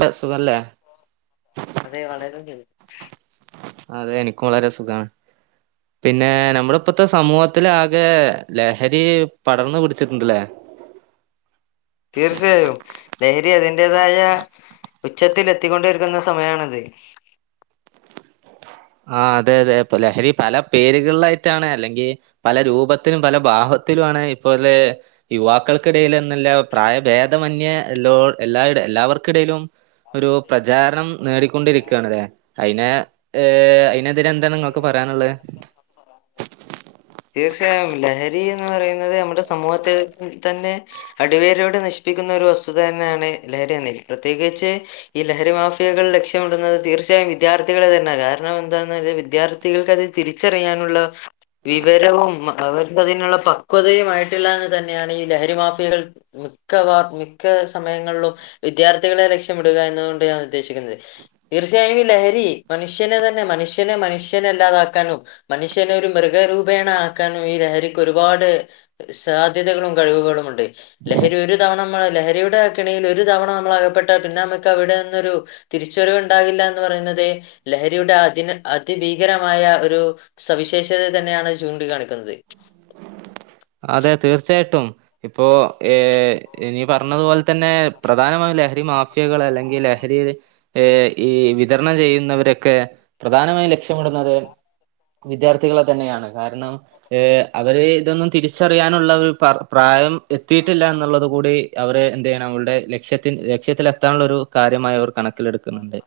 Bus അതെ വളരണ്ട അതെ എനിക്കും വളരെ സുഖമാണ് പിന്നെ നമ്മുടെ ഇപ്പോത്തെ സമൂഹത്തി ആകെ ലഹരി പടർന്ന പിടിച്ചിട്ടുണ്ടല്ലേ [inaudible] തീർച്ചയായും ലഹരി അതിന്റേതായ ഉച്ചത്തിൽ എത്തിക്കൊണ്ടിരിക്കുന്ന സമയണത് [inaudible] ആ അതെ അതെ അൊ ലഹരി പല പേരുകളിലായിട്ടാണ് അല്ലെങ്കിൽ പല രൂപത്തിനും പല ഭാാവ ത്തിലുമാണ് ഇപ്പോല യുവാക്കൾക്കിടയില്ന്നുല്ല പ്രായ ഭേദമന്യ എല്ലോ എല്ലായിടെ എല്ലാവർക്കിടയിലും ഒരു പ്രചാരണം നേടിക്കൊണ്ടിരിക്കയാണ്ലെ അയിനെ ഏർ അയിനെതിരെ എന്ത് നിങ്ങൾക്ക് പറയാനുള്ളെ ഈന്ന് പറയുന്നത് നമ്മുടെ സമൂഹത്തി തന്നെ അടിവേരോടെ നശിപ്പിക്കുന്ന ഒരു വസ്തുത തന്നെയാണ് ലഹരിണ് പ്രത്യേകിച്ച് ഈ ലഹരി മാഫിയകളുടെ ലക്ഷ്യ ടുന്നത് തീർച്ചയായും വിദ്യാർത്ഥികളെ തന്നെ കാരണം എന്താണ വിദ്യാർത്ഥികൾക്ക് അത് തിരിച്ചറിയാനുള്ള വിവരവും അവർക്ക്തിനുള്ള പക്വതയുആയിട്ടില്ല എന്ന് തന്നെയാണ് ഈ ലഹരി മാഫിയകൾ മിക്കവാർ മിക്ക സമയങ്ങളിലും വിദ്യാർത്ഥികളെ ലക്ഷ്യമിടുക എന്നുകൊണ്ട് ഞാൻ ഉദ്ദേശിക്കുന്നത് തീർച്ചയായും ഈ ലഹരി മനുഷ്യനെ തന്നെ മനുഷ്യനെ മനുഷ്യനെല്ലാതാക്കാനും മനുഷ്യനെ ഒരു മൃ എ രൂപേണ ആക്കാനും ഈ ലഹരിക്ക് ഒരുപാട് സാധ്യതകളും കഴിവുകളും ഉണ്ട് ലഹരി ഒരു തവണ മ്മ ലഹരിയുടെ കെണിയിൽ ഒരു തവണ നമ്മള അകപ്പെെട്ട പിന്നെ നമുക്ക് അവിടെന്നൊരു തിരി ചെരുവുണ്ട അത് തന്നെയാണ് ചൂണ്ടാണിക്കുന്നത് [unintelligible] അതെ തീർച്ചയായിട്ടും ഇപ്പോ ഏ ഇനി പറഞ്ഞതുപോലെ തന്നെ പ്രധാനമായ ലഹരി മാഫിയകൾ അല്ലെങ്കിൽ ലഹരി ഈ വിതരണം ചെയ്യുന്നവരൊക്കെ പ്രധാനമായി ല ക്ഷമിടുന്നത് വിദ്യാർത്ഥികളെ തന്നെയാണ് കാരണം എ അവര് ഇതൊന്നും തിരിച്ചറിയാനുള്ള ഒരു പ്ര പ്രായം എത്തിയിട്ടില്ല എന്നുള്ളത് കൂടി അവര് എന്തേയ്യണം അവളുടെ ലക്ഷ്യ ലക്ഷ്യത്തി രക്ഷ്യത്തിലെത്താനുള്ള ഒരു കാര്യമായ അവർ കണക്ക എടുക്കുന്നുണ്ട്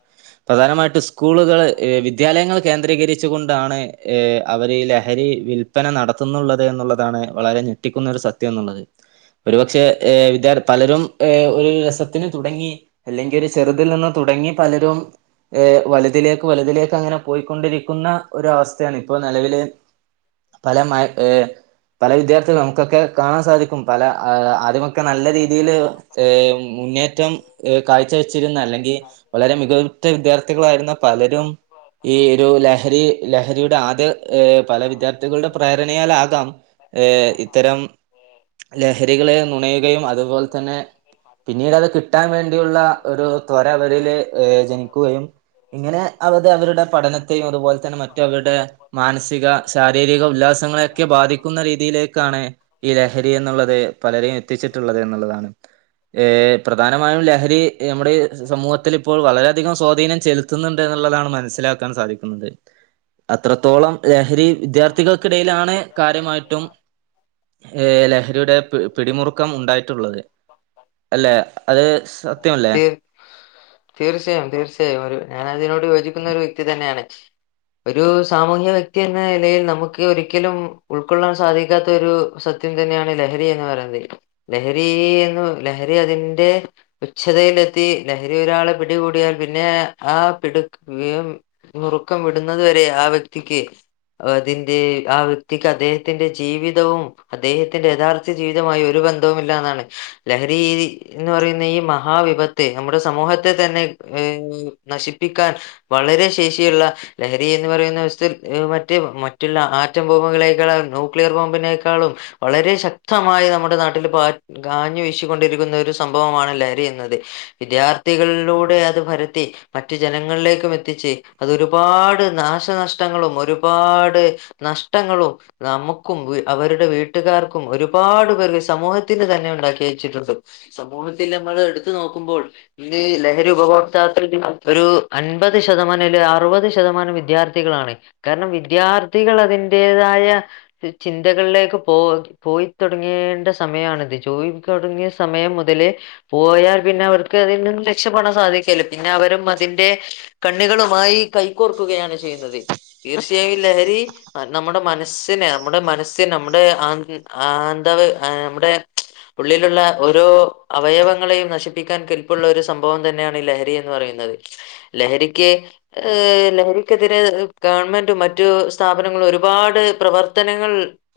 പ്രധാനമായിട്ടും സ്കൂളുകൾ വിദ്യാലയങ്ങൾ കേന്ദ്രീകരിച്ചു കൊണ്ടാണ് അവർ ഈ ലഹരി വിൽപന നടത്തുന്നുള്ളത് എന്നുള്ള അതാണ് വളരെ ഞെട്ടിക്കുന്ന ഒരു സത്യം എന്നുള്ളത് ഒരുപക്ഷെ വിധ്യാർത്പലരും ഒരു രസത്തിന് തുടങ്ങി അല്ലെങ്കിൽ ഒരു ചെറുതിൽ നിന്ന് തുടങ്ങി പലരും ഏ വലുതിലേക്ക് വലുതിലേക്ക് അങ്ങനെ പോയിക്കൊണ്ടിരിക്കുന്ന ഒ അവസ്ഥയാണ് ഇപ്പോനിലവില് പല മയക് ഏർ പല വിദ്യാർത്ഥികളൾ നമുക്കൊക്കെ കാണാൻ സാധിക്കും പല ആദ്യമൊക്കെ നല്ല രീതിയില് ഏമ്മ് മുന്നേറ്റം ഏ കാഴ്ചവെച്ചിരുന്ന അല്ലെങ്കിൽ വളരെ മികവുറ്റ വിദ്യാർത്ഥികളായിരുന്ന പലരും ഈ ഒരു ലഹരി ലഹരിയുടെ ആദ്യ ഏ പല വിദ്യാർത്ഥികളുടെ പ്രേരണയാൽആകാം ഏ ഇത്തരം ലഹരികളെ നുണയുകയും അതുപോലെ തന്നെ പിന്നീട് അത് കിട്ടാൻ വേണ്ടിയുള്ള ഒരു ത്വര അവരില് ഏ ജനിക്കുകയും ഇങ്ങനെ അവരടെ അവരുടെ പഠനത്തെയും അതുപോലെ തന്നെ മറ്റ് അവരുടെ മാനസിക ശാ ശാരീരിക ഉല്ലാസങ്ങളൊക്കെ ബാധിക്കും ന്ന രീതിയിലേക്കാണ് ഈ ലഹരി എന്നുള്ളത് പലരെയും എത്തിച്ചിട്ടുള്ളത് എന്നുള്ളതാണ് ഏ പ്രധാനമായും ലഹരി നമ്മുടെ സമൂഹത്തിൽ ഇപ്പോൾ വളരെയധികം സ്വാധീനം ചെലുത്തുന്നുണ്ട് എന്നുള്ളതാണ് മനസ്സിലാക്കാൻ സാധിക്കുന്നത് അത്രത്തോളം ലഹരി വിദ്യാർത്ഥികൾക്കിടയിലാണ് കാര്യമായിട്ടും ഏർ ലഹരിയുടെ പി പിടിമുറുക്കം ഉണ്ടായിട്ടുള്ളത് അല്ലെ അത് സത്യമല്ലേ തീർ തീർച്ചയായും തീർച്ചയായും ഒരു ഞാനൻ അതിനോട് യോജിക്കുന്ന ഒരു വെ ക്തി തന്നാണ് ഒരു സാമൂഹ്യ വ്യക്തി ന്ന നിലയിൽ നമുക്ക് ഒരിക്കലും ഉൾക്കൊള്ളാൻ സാധിക്കാത്ത ഒരു സത്യം തന്നെയാണ് ലഹരി എന്ന് പറയുന്നത് ലഹരി എന്ന് ലഹരി അതിന്റെ ഉച്ഛതയിലെത്തി ലഹരി ഒരാളെ പിടികൂടി ടിയാൽ പിന്നെ ആ പിടുക്ക നുറുക്കം വിടുന്നുന്നത് വരെ ആ വ്യക്തിക്ക് അതിന്റെ ആ വ്യക്തിക്ക് അദ്ദേഹത്തിന്റെ ജീവിതവും അദ്ദേഹത്തിന്റെ യഥാർത്ഥ ജീവിതമായി ഒരുപ ബന്ധവുമില്ല എന്നതാണ് ലഹരി എന്ന് പറയുന്ന ഈ മഹാവിപത്ത് നമ്മുടെ സമൂഹത്തെ തന്നെ ഏ നശിപ്പിക്കാൻ വളരെ ശേഷിയുള്ള ലഹരി എന്ന് പറയുന്ന അവസ്ഥൽ എ മ മറ്റ മറ്റുള്ള ആറ്റം ബോംബുകളെക്കാൾ ന്യൂക്ലിയർ ബോമ്പിനെക്കാളും വളരെ ശക്തമായി നമ്മുടെ നാടി നാട്ടിൽ പാ കാഞ്ഞു വീശൊണ്ടിരിക്കുന്ന ഒരു സംഭവമാണ് ലഹരി എന്നത് വിദ്യാർത്ഥികളിലൂടെ അത് പരത്തി മറ്റു ജനങ്ങളിലേക്കും മെത്തിച് അത് ഒരുപാട് നാശനഷ്ടങ്ങളും ഒരു ഒരുപാട് നഷ്ടങ്ങളും നമുക്കും അവരുടെ വീട്ടുകാർക്കും ഒരുപാട് പേർക്ക് സമൂഹത്തിന് തന്നെ ഉണ്ടാക്കി വെച്ചിട്ടുണ്ട് സമൂഹത്തിൽ നമ്മൾ എടുത്ത് നോക്കുമ്പോൾ ഇന്ന് ലഹരി ഉ പ കൊറച്ചായിട്ട് ഒരു അൻപത് ശതമാനം അയില് അറുപത് ശതമാനം വിദ്യാർത്ഥികളാണ് കാരണം വിദ്യാർത്ഥികൾ അതിന്റെതായ ചി ചിന്തകളിലേക്ക് പോ പോ പോയി തൊട്ങ്ങി തിന്റെ സമയാണത് പോയി തൊട്ങ്ങിയ സമയം മുതല് പോയാൽ പിന്നെ അവർക്ക് അതിൽ രക്ഷ ണ സാധിക്കല്ല പിന്നെ അവരും അതിന്റെ കണ്ണുകളുമായി കൈക്കോർക്കുകയാണ് ചെയ്യുന്നത് തീർച്ചയായും ലഹരി നമ്മുടെ മനസ്സിനെ നമ്മുടെ മനസ്സിനെ നമ്മുടെ ആ തവ് നമ്മുടെ ഉള്ളിലുള്ള ഓരോ അവയവങ്ങളെയും നശിപ്പിക്കാൻ കല്പ്പുള്ള ഒരു സംഭവം തന്നെയാണ് ഈ ലഹരി എന്ന് പറയുന്നത് അത് ലഹരിക്ക് ലഹരിക്കെതിരെ ഗവൺമെന്റും മറ്റു സ്ഥാപനങ്ങളും ഒരുപാട് പ്രവർത്തനങ്ങൾ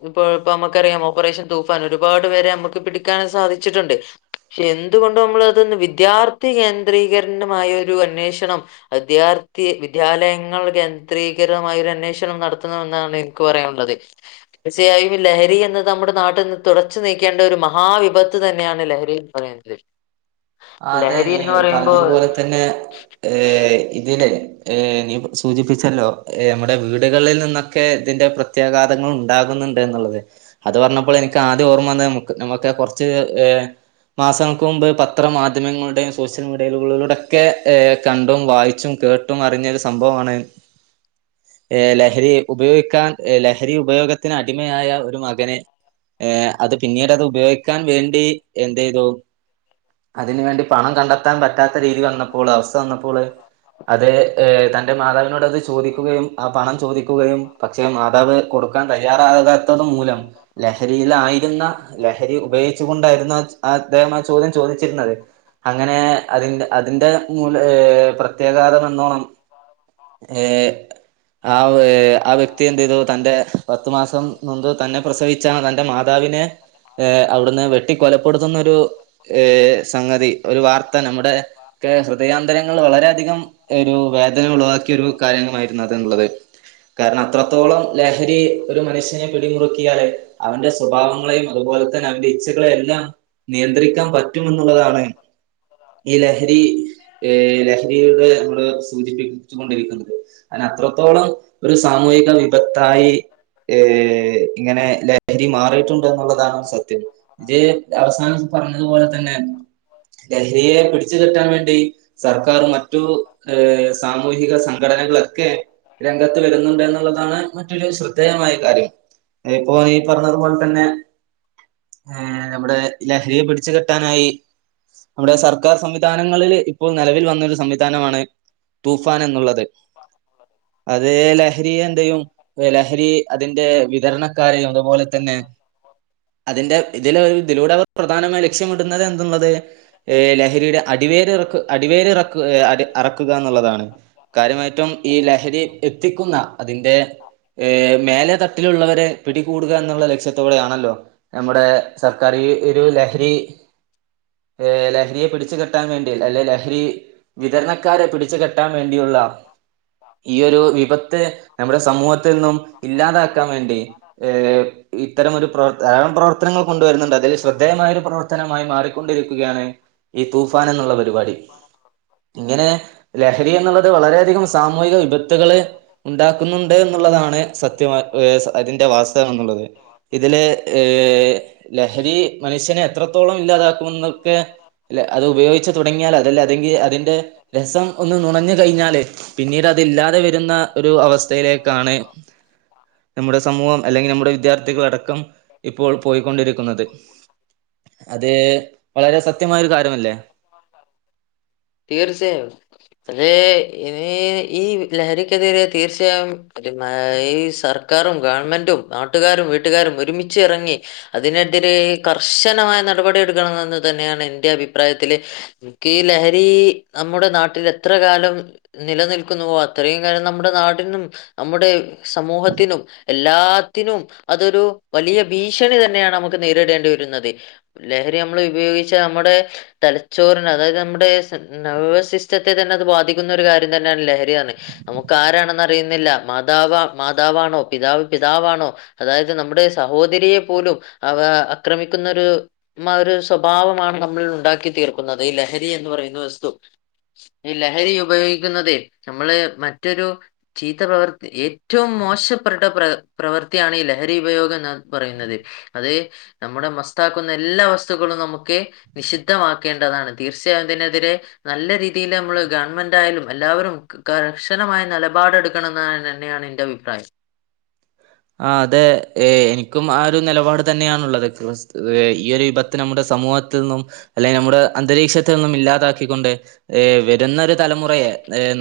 ഇപ്പോ ഇപ്പോ നമുക്കറിയാം ഓപ്പറേഷൻ തൂഫാൻ ഒരുപാട് പേരെ നമ്മക്ക് പിടിക്കാൻ സാധിച്ചിട്ടുണ്ട് പക്ഷെ എന്തുകൊണ്ട് നമ്മളതന്ന് വിദ്യാർത്ഥി കേന്ദ്രീകരണമായ ഒരു അന്വേഷണം വിദ്യാർത്ഥി വിദ്യാലയങ്ങൾ കേ ചിത്രീകരമായരു അന്വേഷണം നടത്തുന്നതെന്നാണ് എനിക്ക് പറയാനുള്ളത് തീർച്ചയായും ലഹരി എന്ന് നമ്മുടെ നമ്മുടെ നാട്ടിൽന്ന് തുടച്ചു നീക്കേണ്ട ഒരു മഹാവിപത്ത് തന്നെയാണ് ലഹരിന്ന് പറയുന്നത്. അതെ ലഹരി നീ എന്ന് പറഞ്ഞതുപോലെ പറയുമ്പോ തന്നെ ഏ ഇതില് ഏ നീ പ്പോ സൂചിപ്പിച്ചല്ലോ നമ്മടെ വീടുകളിൽ നിന്നൊക്കെ ഇതിന്റെ പ്രത്യാഘാതങ്ങൾ ഉണ്ടാകു ന്നുണ്ട്ന്ന്ള്ളത് അത് പറഞ്ഞപ്പോൾ എനിക്ക് ആദ്യ ഓർമ്മന്ന നമുക്ക് കൊറച്ച് മാസങ്ങൾക്ക് മുമ്പ് പത്ത് അത്ര മാധ്യമങ്ങളുടെയും സോഷ്യൽ മീഡിയകിലൂടെക്കെ കണ്ടും വായിച്ചും കേട്ടും അറിഞ്ഞരു സംഭവമാണ് [unintelligible] ഏ ലഹരി ഉപയോഗിക്കാൻ ലഹരി ഉപയോഗത്തിന് അടിമയായ ഒരു മകനെ ഏ അത് പിന്നീടത് ഉപയോഗിക്കാൻ വേണ്ടി എന്തേയ്തു അതിന് വേണ്ടി പണം കണ്ടെത്താൻ പറ്റാത്ത രീതി വന്നപ്പോള് അവസ്ഥ വന്നപ്പോള് അത് തന്റെ മാതാവിനോട് അത് ചോദിക്കുകയും ആ പണം ചോദിക്കുകയും പക്ഷെ മാതാവ് കൊടു കൊടുക്കാൻ തയ്യാറാകാത്തത് മൂലം ലഹരിയിലായിരുന്ന ലഹരി ഉപയോഗിച്ചുകൊണ്ടായിരുന്ന അദ്ദേഹം ആ ചോദ്യം ചോദിച്ചിരുന്നത് അങ്ങനെ അതിന്റെ അതിന്റെ മൂല ഏ പ്രത്യേകാതം എന്നോണം ഏ ആ ആ വ്യക്തി എന്തയ്തു തന്റെ പത്തു മാസം നൊന്തു തന്നെ പ്രസവിച്ചാ തന്റെ മാതാവി പിന്നെ അവിടുന്ന് വെട്ടി കൊലപ്പെടുത്തുന്ന ഒരു സംഗതി. ഒരു വാർത്ത നമ്മുടെക്കേ ഹൃദയാന്തരങ്ങൾ വളരെയധികം ഒരു വേദന ഉളവാക്കിയ ഒരു കാര്യ മായിരുന്നു അത് ന്ന്ള്ളത്. കാരണം അത്രത്തോളം ലഹരി ഒരു മനുഷ്യനെ പിടിമുറുക്കിയാല് അവന്റെ സ്വഭാവങ്ങളെയും അതുപോലെ അതുപോലെ തന്നെ അവന്റെ ഇച്ച്ചകളെ എല്ലാം നിയന്ത്രിക്കാൻ പറ്റും എന്നുള്ളതാണ് ഈ ലഹരി ഏ ലഹരിയുടെ നമ്മള് സൂചിപ്പിച്ചു കൊണ്ടിരിക്കുന്നത് അയിന് അത്രത്തോളം ഒരു സാമൂഹിക വിപത്തായി ഏ ഇങ്ങനെ ലഹരി മാറിയിട്ടുണ്ട്. എന്നുള്ളതാണ് സത്യം. ഇത് അവസാനം അതുപോലെ തന്നെ ഡൽഹിയെ പിടിച്ചുകെറ്റാൻ വേണ്ടി സർക്കാർ മറ്റു ഏ സാമൂഹിക സംഘടന നകളൊക്കെ രംഗത്ത് വരുന്നുണ്ട് എന്നുള്ളതാണ് മറ്റൊരു ശ്രദ്ധേയമായ കാര്യം ഇപ്പോ ഈ പറഞ്ഞതുപോലെ തന്നെ നമ്മുടെ ലഹ രിയെ പിടിച്ചു കെട്ടാനായി നമ്മുടെ സർക്കാർ സംവിധാനങ്ങളിൽ ഇ ഇപ്പോൾ നെലവിൽ വന്നൊരു സംവിധാനമാണ് തൂഫാൻ എന്നുള്ളത്. അത് ലഹരിയെ എന്തയും ലഹരി അതിന്റെ വിതരണക്കാരെയും അതുപോലെ തന്നെ അതിന്റെ ഇതിലൊരു ഇതിലൂടെ പ്രധാന ലക്ഷ്യമിടുന്നത് എന്നുള്ളത് ലഹരിയുടെ അടിവേരി അടിവേറി ഇറക്ക അറക്കുക. എന്നുള്ളതാണ് കാര്യമായിട്ടും ഈ ലഹരി എത്തിക്കുന്ന അതിന്റെ മേലെ തട്ടിലുള്ളവരെ പിടികൂടുക എന്നുള്ള ലക്ഷ്യത്തി ഇപ്പൊവിടെയാണല്ലോ നമ്മുടെ സർക്കാർ ഒരു ലഹരി ഏ ലഹരിയെ പിടിച്ചു കെട്ടാൻ വേണ്ടിയി അല്ലെ ലഹരി വിതരണക്കാരെ പിടിച്ചു കെട്ടാൻ വേണ്ടിയുള്ള ഈ ഒരു വിപത്ത് നമ്മുടെ സമൂഹത്തിൽ നിന്നും ഇല്ലാതാക്കാൻ വേണ്ടി ഏർ ഇത്തരം ഒരു പ്ര [unintelligible] ധവള പ്രവർത്തനങ്ങൾ കൊണ്ടുവരുന്നുണ്ട് അതിൽ ശ്രദ്ധേയമായൊരു പ്രവർത്തനമായി മാറിക്കൊണ്ടിരിക്കുകയാണ് ഈ തൂഫാൻ എന്നുള്ള പരിപാടി ഇങ്ങനെ ലഹരി എന്നുള്ളത് വളരെയധികം സാമൂഹിക വിപത്തുകൾ ഉണ്ടാക്കുന്നുണ്ട് എന്നുള്ളതാണ് സത്യ അതിന്റെ [unintelligible] വാസ്തവം എന്നുള്ളത് ഇതില ലഹരി മനുഷ്യനെ എത്രത്തോളം ഇല്ലാതാക്കും എന്നൊക്കെ അല്ല അത് ഉപയോഗിച്ച് തുടങ്ങിയാൽ അതല്ല അതെങ്കിൽ അതിന്റെ രസം ഒന്ന് നുണഞ് കഴിഞ്ഞാല് പിന്നീട് അതില്ലാതെ വരുന്ന ഒരു അവസ്ഥയിലേക്കാണ് നമ്മുടെ സമൂഹം അല്ലെങ്കിൽ നമ്മുടെ വിദ്യാർത്ഥികള അടക്കം ഇപ്പോൾ പോയിക്കൊണ്ടിരിക്കുന്നത് അതേ തീർച്ചയായും അതേ ഇനി ഈ ലഹരിക്കെതിരെ തീർച്ചയായും ഒരു ഈ സർ ക്കറും ഗവൺമെന്റും നാട്ടുകാരും വീട്ടുകാരും ഒരുമിച്ചച്ച് ഇറങ്ങി അതിനെതിരെ കർശനമായ നടപടി എടുക്കണം എന്നത് തന്നെയാണ് എന്റെ അഭിപ്രായത്തില്ക്ക്ഈ ലഹരി നമ്മുടെ നാട്ടിൽ എത്ര കാലം നിലനിൽക്കുന്നുവോ അത്രയും കാലം നമ്മുടെ നാടിന്നും നമ്മുടെ സമൂഹത്തിനും എല്ലാത്തിനും അതൊരു വലിയ ഭീഷണി തന്നെയാണ് നമുക്ക് നേരിടേണ്ടി വരുന്നത് ലഹരി നമ്മൾ ഉപയോഗിച്ച നമ്മുടെ തലച്ചോറിന് അതായത് നമ്മുടെ നർവസ് സിസ്റ്റത്തെ തന്നെ അത് ബാധിക്കുന്ന കാര്യ ര്യം തന്നെയല്ലെ ലഹരിയെന്നത് നമുക്ക് ആരാണെന്ന് അറിയുന്നില്ല മാത മാതാവാണോ പിതാവ് പിതാവാ ണോ അതായത് നമ്മുടെ സഹോദരിയെ പോലും ആ ആക്രമിക്കുന്ന ഒരു സ്വഭാവമാണ് നമ്മിൽ ഉണ്ടാക്കി തീർക്കുന്നത് ഈ ലഹരി എന്ന് പറയുന്ന വസ്തു ഈ ലഹരി ഉപയോഗിക്കുന്നത് നമ്മള് മറ്റൊരു ചീത്ത പ്രവർത്തി ഏറ്റവും മോശപ്പെട്ട പ്ര പ്രവർത്തിയാണ് ഈ ലഹരി ഉപയോഗം എ പറയുന്നത് അത് നമ്മുടെ മ നസിലാക്കുന്ന എല്ലാവ വസ്തുക്കളും നമുക്ക് നിഷിദ്ധമാക്കേണ്ടതാണ് തീർച്ചയായും ഇതിനെതിരെ നല്ല രീതിയിൽ നമ്മൾ ഗവൺമെന്റ് ൻ്റായാലും എല്ലാവരും കർശനമായ നിലപാടെടുക്കണം മെന്ന് തന്നെയാണ് എൻ്റെ അഭിപ്രായം ആ അതെ ഏ എനിക്കും ആ നിലപാട് തന്നെയാണുള്ളത് ഈ ഒരു വിപത്ത് നമ്മുടെ സമൂഹത്തിൽ നിന്നും അല്ലെങ്കിൽ നമ്മുടെ അന്തരീക്ഷ ത്ത് നിന്നും ഇല്ലാതാക്കിക്കൊണ്ട് വരുന്ന ഒരു തലമുറയെ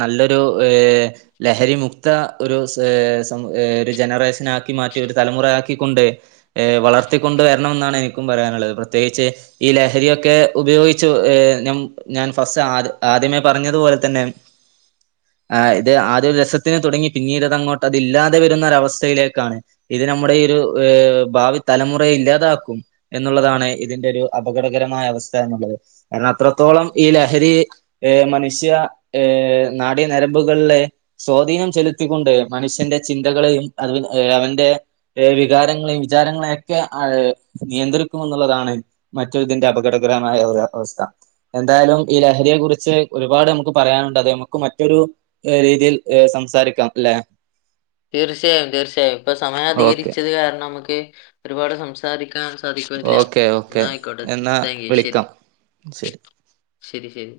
നല്ലൊരു ലഹരിമുക്ത ഒരു ഒരു ജനറേഷൻ നാക്കി മാറ്റി ഒരു തലമുറയാക്കിക്കൊണ്ട് വളർത്തിക്കൊണ്ട് വരണമെന്നാണ് എനിക്കും പറയാനുള്ളത് പ്രത്യേകിച്ച് ഈ ലഹരിയൊക്കെ ഉപയോഗിച്ചു ഏ ഞ ഞാൻ ഫസ്റ്റ് ആ ആദ്യമേ പറഞ്ഞതു പോലെ തന്നെ ആ് ഇത് ആദ്യ ഒരു രസത്തിന് തുടങ്ങി പിന്നീട് അതങ്ങോട്ട് അത് ഇല്ലാതെ വരുന്ന ഒരവസ്ഥയിലേക്ക് ക്കാണ് ഇത് നമ്മുടെ ഈ ഒരു ഭാവി തലമുറയെ ഇല്ലാതാക്കും എന്നുള്ളതാണ് ഇതിന്റെ ഒരു അപകടകരമായ അവസ്ഥ എന്നുള്ളത് കാരണം അത്രത്തോളം ഈ ലഹരി് മനുഷ്യ നാടീനരമ്പുകളിലെ സ്വാധീനം ചെലുത്തിക്കൊണ്ട് മനുഷ്യന്റെ ചിന്തകളെയും അത് ഏ അവന്റെ ഏ വികാരങ്ങളെയും വിചാരങ്ങളെ ഒക്കെ ആ നിയന്ത്രിക്കും എന്നുള്ളതാണ് മറ്റു ഇതിന്റെ അപകടം മായ അവസ്ഥ എന്തായാലും ഈ ലഹരിയെ കുുറിച്ച് ഒരുപാട് നമുക്ക് പറയാനുണ്ട് അത് നമുക്ക് മറ്റൊരു രീതിയിൽ സംസാരിക്കാം അല്ലെ തീർച്ചയായും തീർച്ചയായും ഇപ്പൊ സമയം ഓക്കെ അധികരിച്ചത് കാരണം നമുക്ക് ഒരുപാട് സംസാരിക്കാൻ സാധിക്കല്ല ഓക്കെ എന്ന ഓക്കെ ആയിക്കോട്ടെ എന്നാ താങ്ക് യു ശരി വിളിക്കാം ശരി ശരി ശരി